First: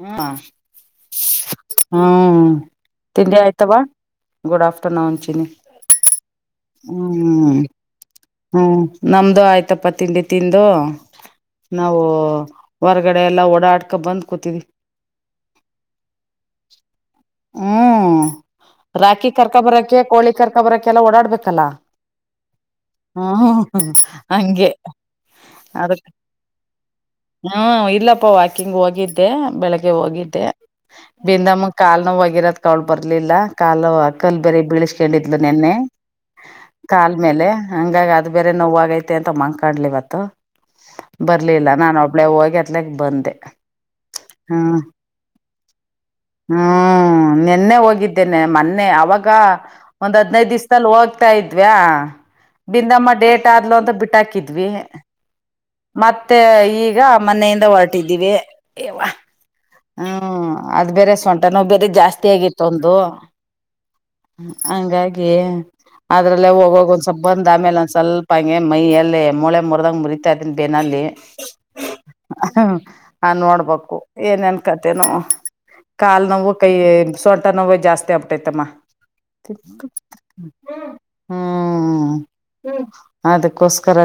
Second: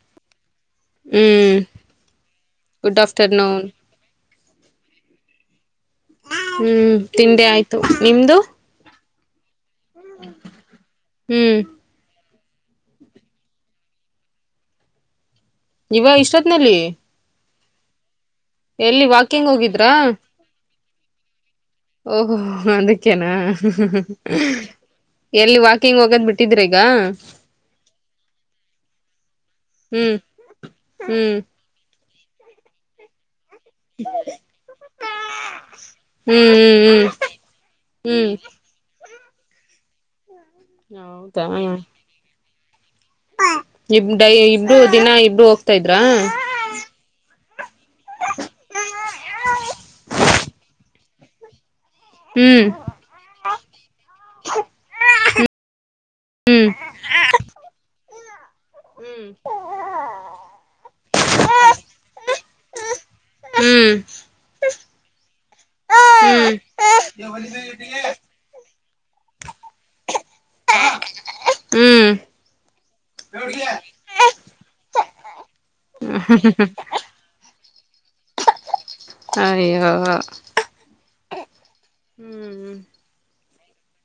ಹ್ಮ ಹ್ಮ್ ಹ್ಮ ಗುಡ್ ತಿಂಡಿ ಆಫ್ಟರ್ನೂನ್ ಆಯ್ತವಾ ಗುಡ್ ಆಫ್ಟರ್ನೂನ್ ಚಿನ್ನಿ ತಿಂಡಿ ಹ್ಮ್. ಆಯ್ತು ನಿಮ್ದು ಹ್ಮ್ ನಮ್ದು ಆಯ್ತು. ಆಯ್ತಪ್ಪ ತಿಂಡಿ ತಿಂದು ಹ್ಮ್ ನಾವು ಹೊರಗಡೆ ಎಲ್ಲಾ ಓಡಾಡ್ಕೊಂಡ ಬಂದ ಕೂತಿದೀವಿ ಇವ ಇಷ್ಟೊತ್ನಲ್ಲಿ ಹ್ಮ್ ಎಲ್ಲಿ ರಾಖಿ ವಾಕಿಂಗ್ ಕರ್ಕ ಹೋಗಿದ್ರಾ ಬರಕ್ಕೆ ಕೋಳಿ ಕರ್ಕ ಬರಕ್ಕೆ ಎಲ್ಲ ಓಡಾಡ್ಬೇಕಲ್ಲ. ಓಹೋ ಅದಕ್ಕೇನಾ ಹ್ಮ ಹಂಗೆ ಎಲ್ಲಿ [inaudible] ವಾಕಿಂಗ್ ಅದಕ್ಕ ಹೋಗೋದ್ ಬಿಟ್ಟಿದ್ರ ಈಗ [inaudible] ಹ್ಮ್ ಇಲ್ಲಪ್ಪಾ ವಾಕಿಂಗ್ ಹೋಗಿದ್ದೆ ಬೆಳಗ್ಗೆ ಹ್ಮ್ ಹೋಗಿದ್ದೆ ಹ್ಮ್ ಬಿಂದಮ್ಮ ಕಾಲ ಕಾಲ ನೋವುವಾಗಿರೋದಕ್ಕೆ ಅವಳ ಬರ್ಲಿಲ್ಲ ಕಾಲು ಆ ಕಲ್ಲ ಬೇರೆ ಬೀಳ್ಸ್ಕೊಂಡಿದ್ಲು ನೆನ್ನೆ ಹ್ಮ್ ಹ್ಮ್ ಕಾಲ ಮೇಲೆ ಹಂಗಾಗಿ ಅದು ಹ್ಮ್ ಬೇರೆ ನೋವಾಗ. ಐತೆ ಅಂತ ಮಂಕಾಡ್ಲಿವತ್ತು ಬರ್ಲಿಲ್ಲ ನಾನು ಒಬ್ಳೇ ಹೋಗಿ ಅತ್ಲಗ್ ಬಂದೆ ಪ ಇಬ್ ಡೈ ಇಬ್ರು ಹ್ಮ್ ದಿನ ಇಬ್ರು ಹೋಗ್ತಾ ಇದ್ರ ನೇ ಹೋ ಇದ್ದೇನೆ ಮೊನ್ನೆ ಅವಾಗ ಒಂದ್ ಹದ್ನೈದು ದಿವ್ಸದಲ್ಲಿ ಹೋಗ್ ತಾ ಇದ್ವಾ ಹ್ಮ್ ಬಿಂದಮ್ಮ ಡೇಟ್ ಆದ್ಲು ಅಂತ ಬಿಟ್ಟ ಹಾಕಿದ್ವಿ ಮತ್ತೆ ಹ್ಮ್ ಈಗ ಮನೆಯಿಂದ ಹೊರಟಿದೀವಿ ಯವ್ವ ಹ್ಮ್ ಹ್ಮ್ ಅದು ಬೇರೆ ಸೊಂಟ ದನ ಬೇರೆ ಜಾಸ್ತಿ ಆಗಿತ್ತು ಒಂದು ಹ್ಮ್ ಹಂಗಾಗಿ ಹೇ ಅದ್ರಲ್ಲೇ ಹ್ಮ್ ಹೋಗಾಗ ಒಂದ ಸ್ವಲ್ಪ ಬಂದ್ ಆಮೇಲೆ ಒ ಸ್ವಲ್ಪ ಹೇ ಮೈಯಲ್ಲೇ ಮೂಳೆ ಮುರದಂಗ ಮುರಿತಾದನ್ ಬೇನಲ್ಲಿ [inaudible] ಹ್ಮ್ ಹ ನೋಡ್ಬೇಕು ಏನ ಅನ್ಕತೇನು ಕಾಲ್ ನೋವು ಕೈ ಸೊ ತರ್ಣವೆ ಜಾಸ್ತಿ ಆಗ್ಬಟ್ಟೈತಮ್ಮ ಅಯ್ಯೋ ಹ್ಮ್ ಹ್ಮ್ ಹ್ಮ ಅದಕ್ಕೋಸ್ಕರ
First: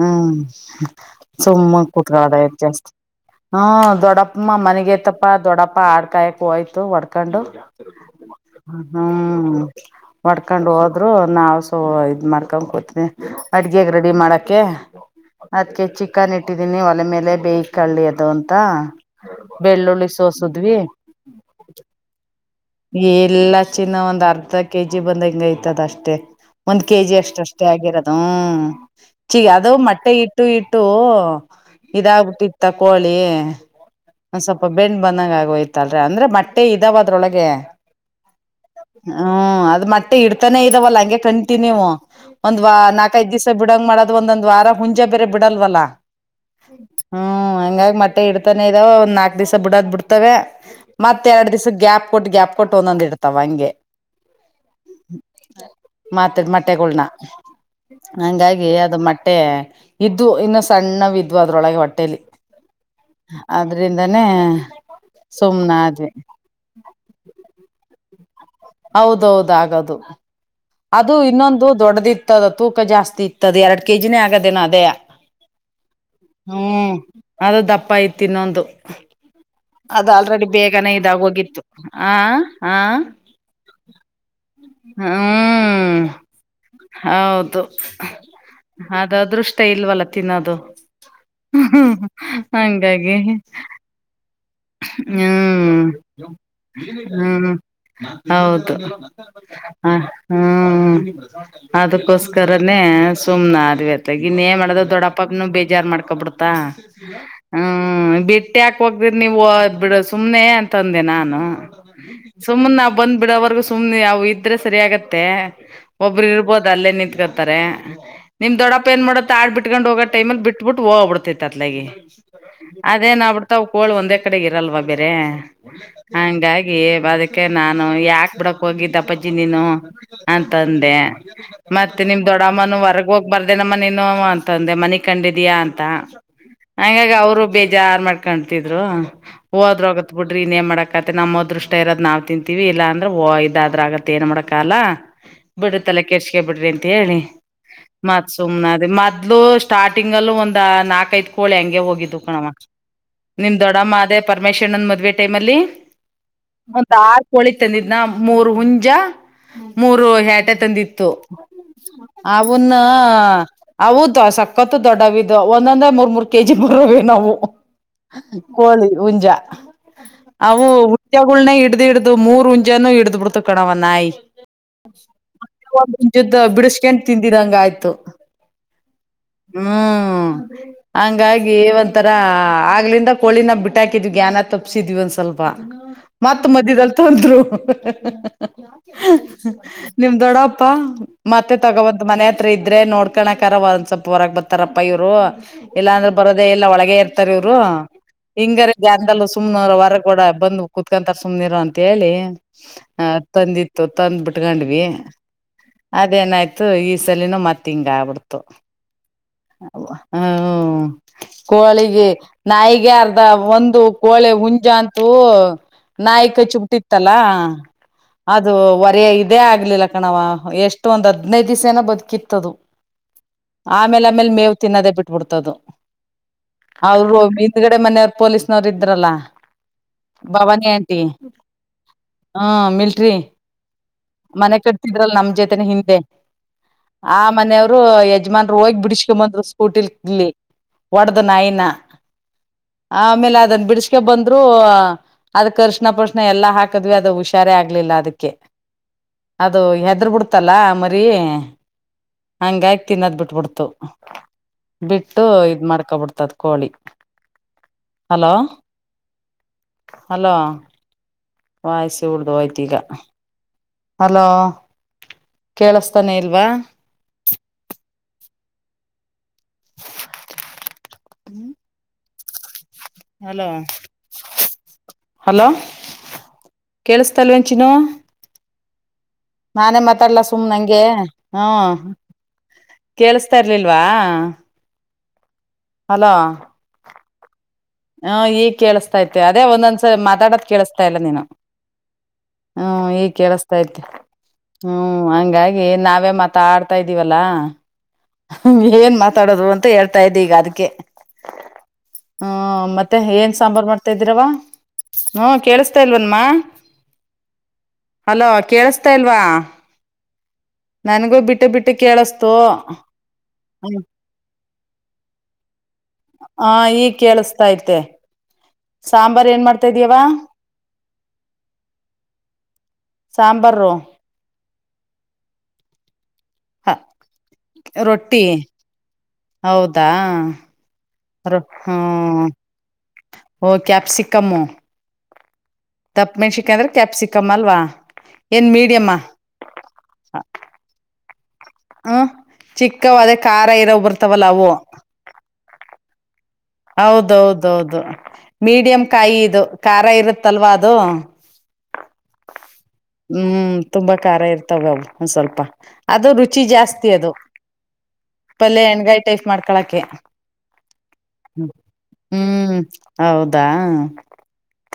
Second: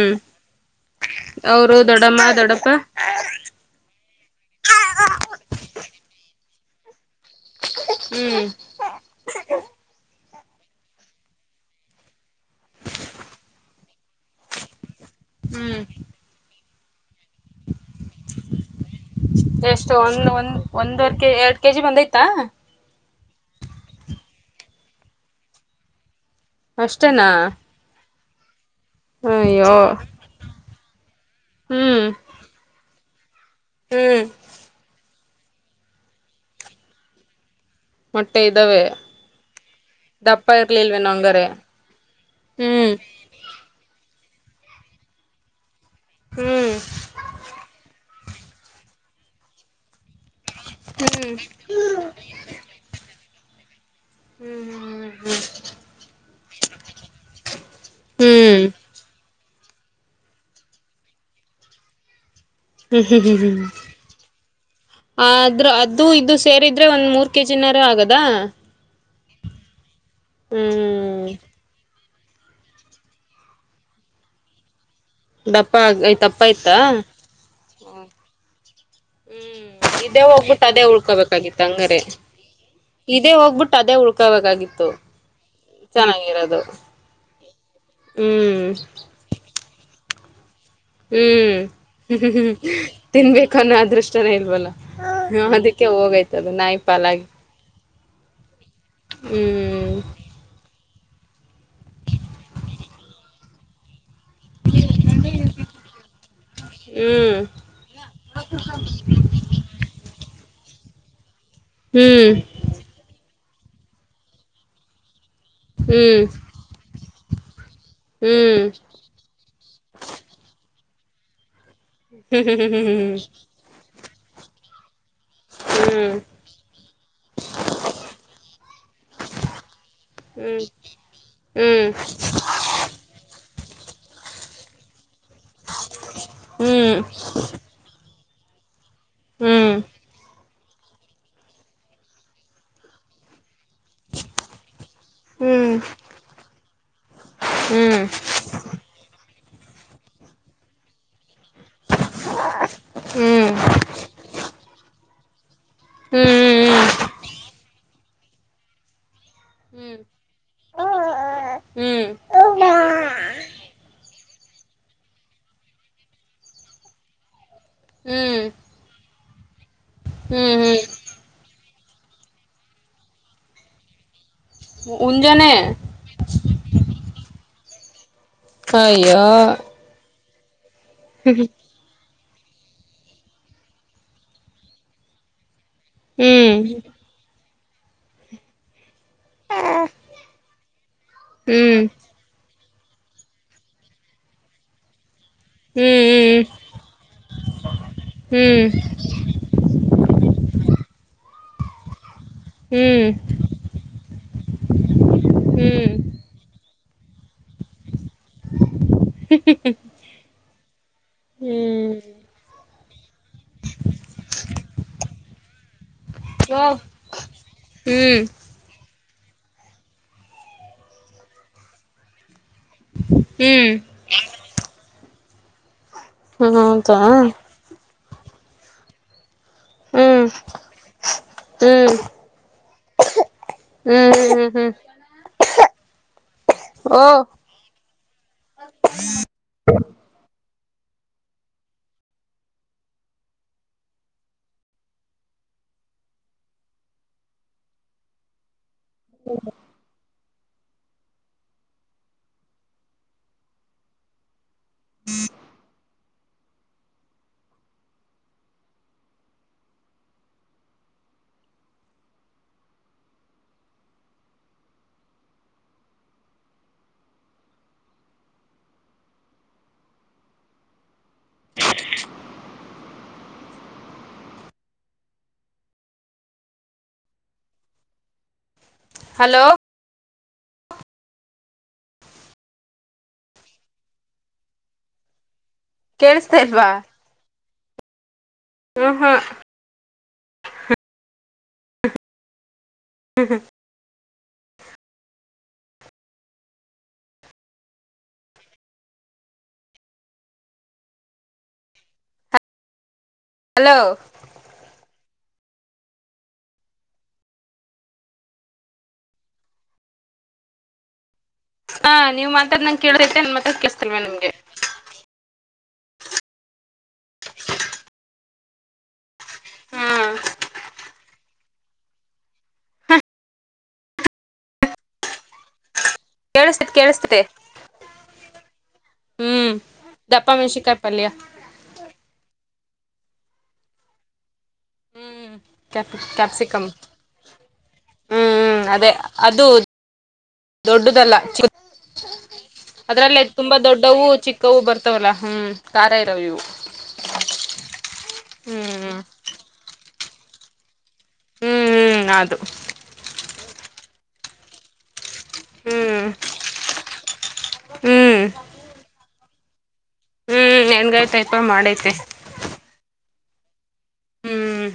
ಹ್ಮ ಅವರು ಸುಮ್ಮ ದೊಡ್ಡಮ್ಮ ಕುಡತ್ ರೇಟ್ ದೊಡ್ಡಪ್ಪ ಜಾಸ್ತಿ ಹ ದೊಡ್ಡಪ್ಪ ಮನಗ ತ್ತಪ್ಪ ದೊಡ್ಡಪ್ಪ ಆಡ್ ಕಾಯಕ್ ಹೋಯ್ತ [unintelligible] ಕಂಡು ಹ್ಮ್ ಹ್ಮ್ ಹೊಡ್ಕೊಂಡ್ ಹೋದ್ರು ನ ಸೊ ಇದ್ ಮಾರ್ ಅಡ್ಗೆಾಗ ರೆಡಿ ಮಾಡಕ್ಕೆ ಹ್ಮ್ ಅದಕ್ಕೆ ಚಿಕನ್ ಇಟ್ಟ ದಿನೇ ಒಲೆ ಮೇಲೆ ಬೇಕಳ್ಳಿ ಅದು ಅಂತ ಎಷ್ಟು ಬೆಳ್ಳುಳ್ಳಿ ಒಂದ್ ಒಂದ್ ಸೋಸದ್ವಿ ಒಂದವರ್ ಕೆ ಎರಡ್ ಕೆಜಿ ಬಂದೈತಾ ಎಲ್ಲ ಚಿನ್ನ ಒಂದ್ ಅರ್ಧಕ್ಕೆ ಕೆ ಜಿ ಬಂದಗೆಯ್ತದ ಅಷ್ಟೇ ಒಂದ್ ಕೆ ಜಿ ಅಷ್ಟೇನಾ ಅಷ್ಟ ಅಷ್ಟೇ ಆಗಿರತ್ತೆ ಹ ಚೀ ಅದು ಅಯ್ಯೋ ಮೊಟ್ಟೆ ಇಟ್ಟು ಇಟ್ಟು ಹ್ಮ್ ಇದಾಗಬಟ್ಟಿತ್ತ ಕೋಳಿ [unintelligible] ಹ್ಮ್ ಹ ಸ್ವಲ್ಪ ಬೆಣ ಬಂದಂಗ ಆಗೋಯ್ತಲ್ರಿ ಅಂದ್ರೆ ಮಟ್ಟೆ ಇದಾವ ಅದ್ರೊಳಗೆ ಮೊಟ್ಟೆ ಇದ್ದಾವೆ ಹ್ಮ್. ಅದ್ ಮಟ್ಟೇ ದಪ್ಪ ಇಡ್ತಾನೆ ಇದಾವಲ್ಲ ಇರ್ಲಿಲ್ವೇನೋ ಹಂಗೆ ಕನ್- ಹಂಗಾರೆ ಒಂದ್ ಹ್ಮ್ ನಾಲ್ಕೈಐ್ ದಿವ್ಸ ಬಿಡಂಗ್ ಮಾಡ ಅದು ಒಂದೊಂದ ವಾರ ಮುಂಜೇ ಬೇರೆ ಬಿಡಲ್ವಲ್ಲ ಹ್ಮ್ ಹ್ಮ್ ಹಂಗಾಗ್ ಮ ಮತ್ತ್ ಇಡ್ತಾನೆ ಇದವ್ ಒಂದು ನಾಕ್ ದಿವಸ ಬಿಡದ್ ಬಿಡ್ ತ್ತವೆ ಮತ್ ಎರಡ್ ದಿವಸಕ್ ಗ್ಯಾಪ್ ಕೊಟ್ಟು ಗ್ಯಾಪ್ ಕೊಟ್ಟು ಒಂದೊಂದ್ ಇಡ್ ತವಂಗೆ ಹ್ಮ್ ಹ್ಮ್ ಹ್ಮ್ ಹ್ ಮಾತಡ್ ಮೊಟ್ಟೆಗೊಳ್ನ ಹ್ಮ್ ಹಂಗಾಗಿ ಅದು ಮಟ್ ಮಟ್ಟೆ ಇದ್ವು ಇನ್ನು ಸಣ್ಣವ್ ಇದ್ವು ಅದ್ರೊಳಗೆ ಹೊಟ್ಟೇಲಿ. ಹ್ಮ್ ಹ್ಮ್ ಹ್ಮ್ ಹ್ಮ್ ಅದ್ರಿಂದಾನೇ ಆದ್ರೂ ಅದು ಸುಮ್ನಾದ್ವಿ ಇದು ಸೇರಿದ್ರೆ ಒಂದ್ ಮೂರ್ ಕೆಜಿನಾರ ಆಗದ್ ದಾ ಹೌದೌದ್ ಆಗದು ಅದು ಹ್ಮ್ ಇನ್ನೊಂದು ದೊಡ್ಡದಿ ಇತ್ತದ ತೂಕ ಜಾಸ್ತಿ ಇತ್ತದೆ ಎರಡ್ ಕೆಜಿನೇ ಆಗದೇನ ಅದೇಯ ದಪ್ಪ ಆಯ್ತಪ್ಪ ಆಯ್ತಾ ಪ್ಪ ಐತಿ ಇನ್ನೊಂದು ಅದು ಇದೇ ಆಲ್ರೆಡಿ ಹೋಗ್ಬಿಟ್ಟು ಅದೇ ಬೇಗನೆ ಇದಾಗ ಹೋಗಿತ್ತು ಉಳ್ಕೋಬೇಕಾಗಿತ್ತು ಹ ಹಾ ತ [unintelligible] ಹ್ಮ್ ಚೆನ್ನಾಗಿರೋದು ಹೌದು ಹ್ಮ್ ಅದುದೃಷ್ಟ ಇಲ್ವಲ್ಲ ತಿನದು ಹ್ಮ್ ಹ್ಮ್ ಹ್ಮ್ ಹಂಗಾಗಿ ತಿನ್ಬೇಕು ಅನ್ನೋ ಅದೃಷ್ಟನೇ ಇಲ್ವಲ್ಲ ಹ ಹ್ಮ್ ಅದಕ್ಕೆ ಹೋಗಯ್ತದು ನಾಯಿ ಪಾಲಾಗಿ ಹ್ಮ್ ಹೌದ್ ಹ ಹ್ಮ್ ಹ್ಮ್ ಅದಕ್ಕೋಸ್ಕರನೇ ಸುಮ್ನೆದವಿ ಗನ್ೇ ಮಾಡದ ದೊಡ್ಡಪ್ಪಗ್ನು ಬೇಜಾರ್ ಮಾಡ್ಕೊ ಬಿಡ್ತಾ ಹ್ಮ್ ಹ್ಮ್ ಬಿಟ್ಟಿ ಹಾಕ್ ಹೋಗ್ದಿ ಹದ್ ಬಿಡ ಸುಮ್ನೆ ಅಂತಂದೆ ನಾನು ಹ್ಮ್ ಸುಮ್ಮನೆ ನಾ ಬಂದ್ ಬಿಡವರ್ಗ ಸುಮ್ಮನೆ ಅವು ಇದ್ರೆ ಸರಿ ಆಗತ್ತೆ ಒಬ್ಬ್ರ ಹ್ಮ್ ಇರ್ಬೋದು ಅಲ್ಲೇ ನಿಂತ್ಕತಾರೆ ನಿಮ್ ಹ್ಮ್ ದೊಡ್ಡಪ್ಪ ಏನ್ ಮಾಡತ್ತ ಆಡ್ ಬಿಟ್ಕೊಂಡ್ ಹೋಗ ಟೈಮಲ್ಲಿ ಬಿಟ್ಬಿಟ್ ಹ್ಬಡ್ುತ್ತ [unintelligible] ಅ ಹ್ಮ್ ಹ್ಮ್ ಹ್ಮ್ ಹ್ಮ್ ಹ್ಮ್ ಹ್ಮ್ ಹ್ಮ್ ಹ್ಮ್ ಹ್ಮ್ ಅದೇ ನ ಬಿಡ್ತ ಒಂದೇ ಕಡೆ ಇರಲ್ವಲ್ ಬೆರೆ ಹಂಗಾಗಿ ಅದಕ್ಕೆ ನಾನು ಯಾಕ್ ಬಿಡಪ್ ಹೋಗಿದ್ದಪ್ಪಜ್ಜಿ ನೀನು ಅಂತಂದೆ ಮತ್ತೆ ನಿಮ್ ದೊಡ್ಡಮ್ಮನ ಹೊರಗ ಹೋಗ್ ಬಂದ್ ಅ ನಮ್ಮೋ ಅಂತಂದೆ [unintelligible] ಕಂಡಿದಯಾ ಅಂತ ಹಂಗಾಗಿ ಅವ್ರು ಬೀಜಾರ್ ಮಾಡ್ಕೊಂ [unintelligible] ರು ಹೂ ಆದ್ [unintelligible] ಇನೆನ್ ಮಾಡಕತ್ತ ನಮ್ಮ ದೃಷ್ಟ ಇರೋದ್ ನಾವ್ ತಿಂತೀವಿ ಇಲ್ಲ [unintelligible] [unintelligible] ದ್ರ ಆಗತ್ತೆ ಏನ್ ಮಾಡಕ ಅಲ್ಲ ಬಿಡ್ರಿ ತಲೆ ಕೆಡ್ಸ್ಕೊಬೇಡ್ರಿ [unintelligible] ಮತ್ ಸುಮ್ನಾದೆ ಮತ್ ಮದ್ಲು ಸ್ಟಾರ್ಟಿಂಗ್ ಅಲ್ಲಿ ಒಂದ್ ನಾಲ್ಕ ಐದು ಕೋಲೆಂಗ್ ಹೋಗಿದ್ದು ಕಣ ಹ್ಮ್ ದೊಡಮ್ಮ ಅದ ಪರಮೇಶ್ವರನ್ ಮದುವೆ ಟೈಮಲ್ಲಿ ಒಂದ ಆರ್ ಕೋಳಿ ತಂದಿದ್ನ ಮೂರು ಹುಂಜ ಮೂರು ಹೆ [unintelligible] ತಂದಿತ್ತು ಹ್ಮ್ ಹ್ಮ್ ಅವನ್ನಾ ಹ ಹೌದು ಸಕ್ಕತ್ ದೊಡ್ಡವಿದ ಒಂದಂದ್ರೆ ಮೂರ್ ಮೂರ್ ಕೆಜಿ ಬರವ್ ಏನೊ ಅವು ಕೋಳಿ ಉಂಜಾ ಹ್ಮ್ ಹ್ಮ್ [unintelligible] ಹಿಡ್ ಹಿಡ್ದು ಮೂರು ಉಂಜಾನೂ ಹಿಡ್ದ್ ಬಿಡ್ತು ಕಣವ ಅ ನಾಯಿ ಉಂಜನೆ ುದ್ದ ಬಿಡಿಸಕೊಂಡ್ ತಿಂದಿದ್ದ ಹಂಗ್ ಆಯ್ತು ಅಯ್ಯೋ ಹ್ಮ್ [unintelligible] ಹ್ಮ್ ಹಂಗಾಗಿ ಒಂಥರ ಹ ಆಗ್ಲಿಂದ ಕೋಳಿನ ಬಿಟ್ಟ ಹಾಕಿದ್ವಿ ಜ್ಞಾನ ತಪ್ಪಸಿದ್ವಿ ಒಂದ್ ಸ್ವಲ್ಪ ಮತ್ ಹ್ಮ್ ಮದ್ಯದಲ್ ತೊಂದ್ರು ಹ ಹ [inaudible] ನಿಮ್ ದೊಡ್ಡಪ್ಪ ಮತ್ತೆ ಹ್ಮ್ ತಗೋಬಂತ್ ಮನೆ ಹಿತ್ ಇದ್ರೆ ನೋಡ್ಕೋಕರ ಒಂದ್ ಸ್ವಲ್ಪ ಹೊರಗೆ ಬರ್ತಾರಪ್ಪ ಇವ್ರು ಎಲ್ಲಾಂದ್ರೆ ಹ್ಮ್ ಬರದೆ ಎಲ್ಲ ಒಳಗೆ ಇರ್ತಾರೆ ಹಾ ಇಂಗರ ಹ್ಮ್ ಜ್ಞಾನದಲ್ಲಿ ಸುಮ್ನ ಹೊರ ಕೂಡ ಕುತ್ಕೊಂತಾರೆ ಸುಮ್ನಿರು ಅಂತ ಹೇಳಿ ಹ ಹ್ಮ್ ತಂದಿತ್ತು ತಂದ್ ಬಿಟ್ಕೊಂಡ್ವಿ ಹ್ಮ್ ಅದೇನಾಯ್ತು ತ್ತು ಈ ಸಲಿನು ಮತ್ ಇಂಗ್ ಆಗ್ಬಿಡ್ತು ಹ್ಮ ಹ್ಮ್ ಕೋಳಿಗೆ ನಾಯಿಗೆ ಅರ್ಧ ಒಂದು ಕೋಳೆ ಉಂಜ ಅಂತು ಓ ನಾಯ್ಕ ಕಚ್ ಓ ಬಿಟ್ಟಿತ್ತಲ್ಲ ಹ್ಮ್ ಅದು ವರೇ ಅದೇ ಆಗ್ಲಿಲ್ಲ ಕಣವ್ವ ಎಷ್ಟು ಒಂದ್ ಅದಿನೈದು ದಿವಸ ಏನ ಬದುಕಿತ್ತು ಅದು ಹ್ಮ್ ಆಮೇಲೆ ಆಮೇಲೆ ಮೇವು ತಿನ್ನದೇ ಬಿಟ್ಟು ಟ್ಬಿಡ್ತದು ಹ್ಮ ಹೌದಾ ಈ ಕಡೆ ಮನೆಯವರು ಪೊಲೀಸ್ನವರು ಇದ್ರಲ್ಲ ಹ್ಮ್ ಭವಾನಿ ಆಂಟಿ ಹ್ಮ್ ಹ್ ಮಿಲ್ಟ್ರಿ ಹ್ಮ್ ಮನೆ ಹ್ಮ್ ಕಟ್ತಿದ್ರಲ್ ನಮ ಜೊತೆನೆ ಹಿಂದೆ ಓ ಆ ಮನೆಯವ್ರು ಯಜಮಾನ್ರು ಹೋಗಿ ಬಿಡಿಸಿಕೊಂಡು ಬಂದರು ಸ್ಕೂಟಿಲಿ ಇಲ್ಲಿ ಒಡ್ದ್ ನಾಯಿನಾ. ಆಮೇಲೆ ಅದನ್ನ ಬಿಡಿಸ್ಕೊ ಬಂದ್ರು ಅ ಅದಕ್ ಅರಿಶಿನ ಪರಿಶಿನಾ ಅರ್ ಎಲ್ಲಾ ಹಾಕದ್ವಿ ಅದ ಹುಷಾರೇ ಆಗ್ಲಿಲ್ಲ ಅದಕ್ಕೆ. ಅದು ಹೆದುರ್ ಬಿಡ್ತ. ಇತ್ತಲ್ಲಾ ಮರಿ ಹಂಗಾಗಿ ತಿನ್ನೋದ್ ಬಿಟ್ಬಿಡ್ತು ಬಿಟ್ಟು ಇದ್ ಮಾಡ್ಕೊಬಿಡ್ತದ್ ಕೋಳಿ. ಹಲೋ ಹಲೋ ವಾಯಸ ಉರ್ದೊಯ್ತ್ ಈಗ. ಹಲೋ ಕೇಳಸ್ತಾನೆ ಇಲ್ವಾ. [inaudible] ಹಲೋ ಹಲೋ ಕೇಳಿಸ್ತಾ ಇಲ್ವೇನ್ ಚಿನ್ನು. ಹಲೋ ನಾನೇ ಮಾತಾಡಲ್ಲ ಸು ಸುಮ್ ನಂಗೆ ಹಾ ಕೇಳಿಸ್ತಾ ಇರ್ಲಿಲ್ವಾ. ಹಲೋ ಕೇಳಿಸ್ತಾ ಇಲ್ವಾ. ಹ ಈಗ ಹ್ಮ ಕೇಳಿಸ್ತ ಹಾ ಐತೆ ಅದೇ ಒಂದೊಂದು ಸ ಮಾತಾಡೋದು ಕೇಳಿಸ್ತಾ ಇಲ್ಲಾ ನೀನು. ಹ್ಮ್ ಈಗ್ ಕೇಳಸತೈತಿ. ಹ್ಮ್ ಹಂಗಾಗಿ ನಾವೇ ಮತ ಆಡ್ತಾ ಇದ್ದೀವಲ್ಲಾ. ಏನ್ ಮಾತಾಡೋದು ಅಂತ ಹೇಳ್ತಾ ಇದ್ದೆ ಈಗ ಅದಕ್ಕೆ ಹ್ಮ ಮತ್ತೆ ಮತ್ತೆ ಹೇನ್ ಸಾಂಬಾರ್ ಹಲೋ ಮಾಡ್ತಾ ಇದೀರವ. ಹ್ಮ ಕೇಳಿಸ್ತಾಯಿಲ್ವೇನ್ಮಾ ಹಲೋ ಕೇಳಿಸ್ತಾ ಇಲ್ವಾ. ನನಗೂ ಬಿಟ್ಟ ಹಾ ನೀವು ಮಾತಾಡದ್ ನಂಗೆ [unintelligible] ಅನ್ [unintelligible] ಕಳ್ಸ್ತಿಲ್ವ ನಿಮಗೆ. ಹಾ ಈಗ್ ಕೇಳಸ್ತಾ ಐತೆ. ಸಾಮ ಬರ್ರೀ ಏನ್ ಮಾಡ್ತಾ ಇದ್ದಿ ಹಾ ಅವ್ವಾ. ಸಾಂಬಾರೋ [inaudible] ಹ ಕೇಳಿಸ್ತತೆ ರೊಟ್ಟಿ ಹ್ಮ್ ಹೌದಾ ದಪ್ಪ ಮೆಣಸಿಕಾಯಿ ಪಲ್ಯ ರೊ ಹ್ಮ. ಓ ಕ್ಯಾಪ್ಸಿಕಮ್ಮು. ಹ್ಮ್ ಕ್ಯಾಪ್ ದಪ್ಪ ಮೆಣಸಿಕಾಯಿ ಕ್ಯಾಪ್ಸಿಕಮ್ ಅಂದ್ರೆ ಕ್ಯಾಪ್ಸಿಕಮ್ ಅಲ್ವಾ ಹ್ಮ್ ಏನ್ ಹ್ಮ್ ಮೀಡಿಯಮ್. ಅದೇ ಅದು ದೊಡ್ಡದಲ್ಲ ಚಿಕ್ಕದು. ಚಿಕ್ಕವ ಅದೇ ಅದ್ರಲ್ಲೇ ಖಾರ ತುಂಬಾ ಇರೋ ದೊಡ್ಡವೂ ಬರ್ತಾವಲ್ಲ ಅವು ಚಿಕ್ಕವು ಬರ್ತವಲ್ಲ ಹ್ಮ್ ಖಾರ ಇರುತ್ತ್ ಇವು. ಹೌದೌದೌದು ಮೀಡಿಯಂ ಹ್ಮ್ ಕಾಯಿ ಇದು ಕಾಯಿ ಖಾರ ಇರುತ್ತಲ್ವಾ ಅದು. ಹ್ಮ್ ಹ್ಮ್ ಅದು. ಹ್ಮ್ ತುಂಬಾ ಖಾರ ಇರ್ತವೆ ಅವು ಓ ಸ್ವಲ್ಪ ಅದು ಹ್ಮ್ ರುಚಿ ಜಾಸ್ತಿ ಅದು ಹ್ಮ್ ಪಲ್ಯ ಎಣಗಾಯಿ ಟೈಸ್ಟ್ ಮಾಡ್ ಕಳಕ್ಕೆ ಹ್ಮ್ ಹೆಂಗಾಯಿ ಟೈಪ ಮಾಡೈತೆ ಹ್ಮ್ ಹೌದಾ ಹ್ಮ್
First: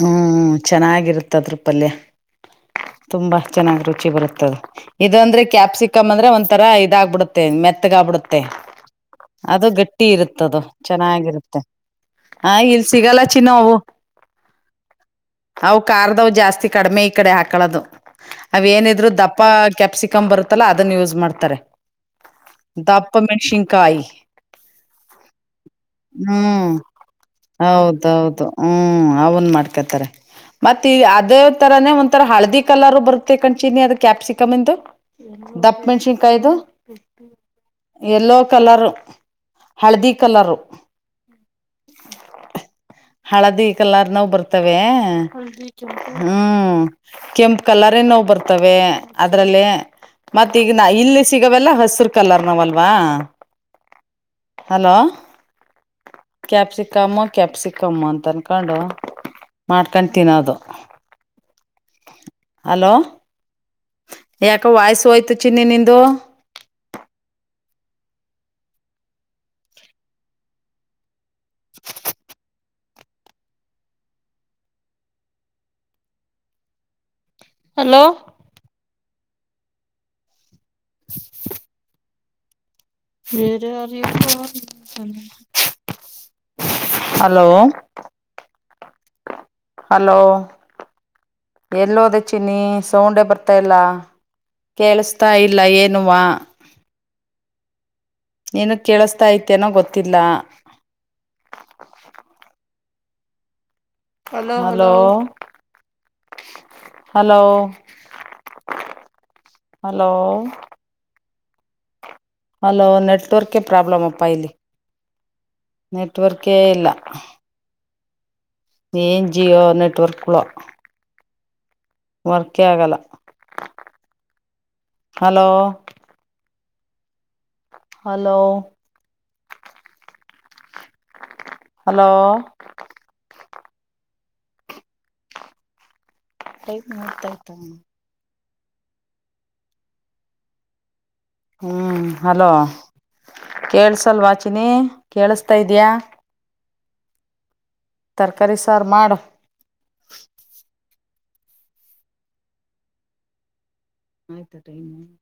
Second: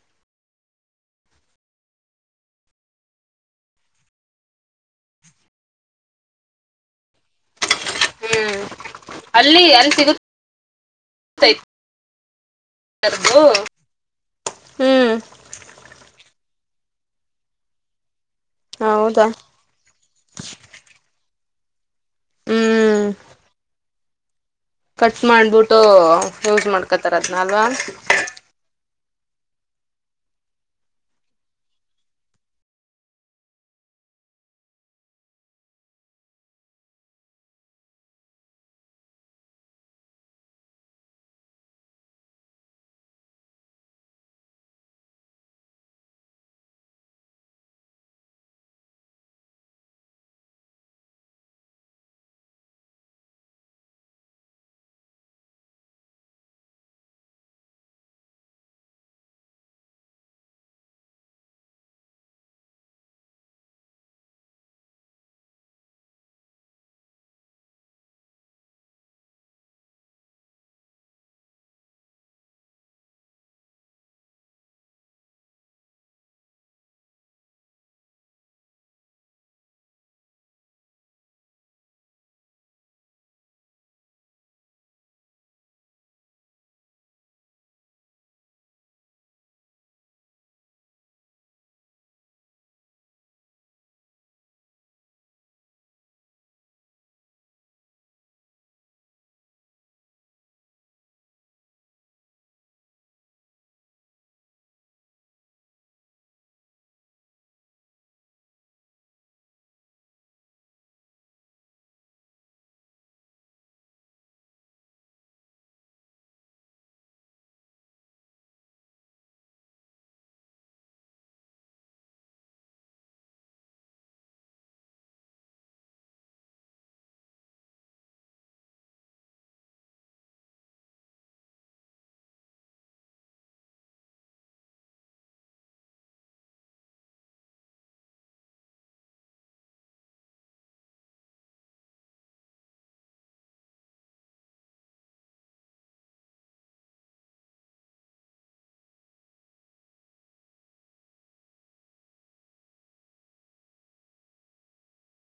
ಹ್ಮ್ ಚೆನ್ನಾಗಿರುತ್ತೆ ಅದ್ರ ಪಲ್ಯ ತುಂಬಾ ಚೆನ್ನಾಗ್ ರುಚಿ ಬರುತ್ತದೆ ಇದ ಅಂದ್ರೆ ಕ್ಯಾಪ್ಸಿಕಮ್ ಅಂದ್ರೆ ಒಂಥರ ಇದಾಗಬಿಡುತ್ತೆ ಮೆತ್ತಗ ಆಗ್ಬಿಡುತ್ತೆ ಹ್ಮ್ ಅಲ್ಲಿ ಅದು ಅಲ್ಲಿ ಗಟ್ಟಿ ಇರುತ್ತದು ಚೆನ್ನಾಗಿರುತ್ತೆ ಸಿಗುತ್ತದು ಆ ಇಲ್ ಸಿಗಲ್ಲ ಚಿನ್ನು ಹ್ಮ್ ಅವು ಕಾರ್ದವೂ ಜಾಸ್ತಿ ಕಡಿಮೆ ಕಡೆ ಹಾಕಳೋದು ಅವೇಏನಿದ್ರು ಹೌದಾ ದಪ್ಪ ಕ್ಯಾಪ್ಸಿಕಮ್ ಬರುತ್ತಲ್ಲ ಅದನ್ ಯೂಸ್ ಮಾಡ್ತಾರೆ ಹ್ಮ್ ದಪ್ಪ ಮೆಣಸಿಕಾಯಿ ಕಟ್ ಮಾಡ್ಬಿಟ್ಟು ಯೂಸ್ ಹ್ಮ್ ಮಾಡ್ಕೊತಾರ ಅದ್ನ ಅಲ್ವಾ ಅವಂದ ಮಾಡ್ಕೊತಾರೆ ಮತ್ತೆ ಈ ಅದೇ ತರಾನೇ ಒನ್ ತರ ಹಳದಿ ಕಲರ್ ಬರುತ್ತೆ ಕಂಡ್ ಚಿನಿ ಅದ ಕ್ಯಾಪ್ಸಿಕಮಂದು ದಪ್ಪ ಮೆಣಸಿನ್ಕಾಯ್ದ ಎಲ್ಲೋ ಕಲರ್ ಹಳದಿ ಕಲರ್ ಹಳದಿ ಕಲರ್ ನಾವ ಬರ್ತವೆ ಹ್ಮ ಕೆಂಪ ಕಲರೇ ನೋವು ಬರ್ತವೇ ಅದ್ರಲ್ಲಿ ಮತ್ತ ಈಗ ನ ಇಲ್ಲಿ ಸಿಗವೆಲ್ಲ ಹಸಿರು ಕಲರ್ ನೋವುಲ್ವಾ ಅಲೋ ಕ್ಯಾಪ್ಸಿಕಮು ಕ್ಯಾಪ್ಸಿಕಮು ಅಂತ ಅನ್ಕೊಂಡು ಮಾಡ್ಕೊಂಡತೀನದು ಹಲೋ ಯಾಕ ವಾಯ್ಸ ಹೋಯ್ತು ಚಿನ್ನಿ ನಿಂದು hello where are you going hello hello ಎಲ್ಲೋದೆ ಚಿನ್ನಿ ಸೌಂಡೆ ಬರ್ತಾ ಇಲ್ಲ ಕೇಳಸ್ತಾ ಇಲ್ಲ ಏನುವಾ ಏನು ಕೇಳಿಸತಾ ಐತನೋ ಗೊತ್ತಿಲ್ಲ ಹಲೋ ಲೋ ಹಲೋ ಹಲೋ ಹಲೋ ನೆಟ್ವರ್ಕೇ ಪ್ರಾಬ್ಲಮಪ್ಪ ಇಲ್ಲಿ ನೆಟ್ವರ್ಕೇ ಇಲ್ಲ ಏನ್ ಜಿಯೋ ನೆಟ್ವರ್ಕ್ ಗೋಳೂ ವರ್ಕೆ ಆಗಲ್ಲ ಹಲೋ ಹಲೋ ಹಲೋ ತ ಆಯ್ತ [inaudible] ಹ್ಮ್ ಹಲೋ ಕೇಳಸಲ್ ವಾ ಚಿನ್ನಿ ಕೇಳಸ್ತಾ ಇದ್ಯಾ ತರಕಾರಿ ಸಾರು ಮಾಡು ಆಯ್ತಾ ಟೈಮ್ [inaudible]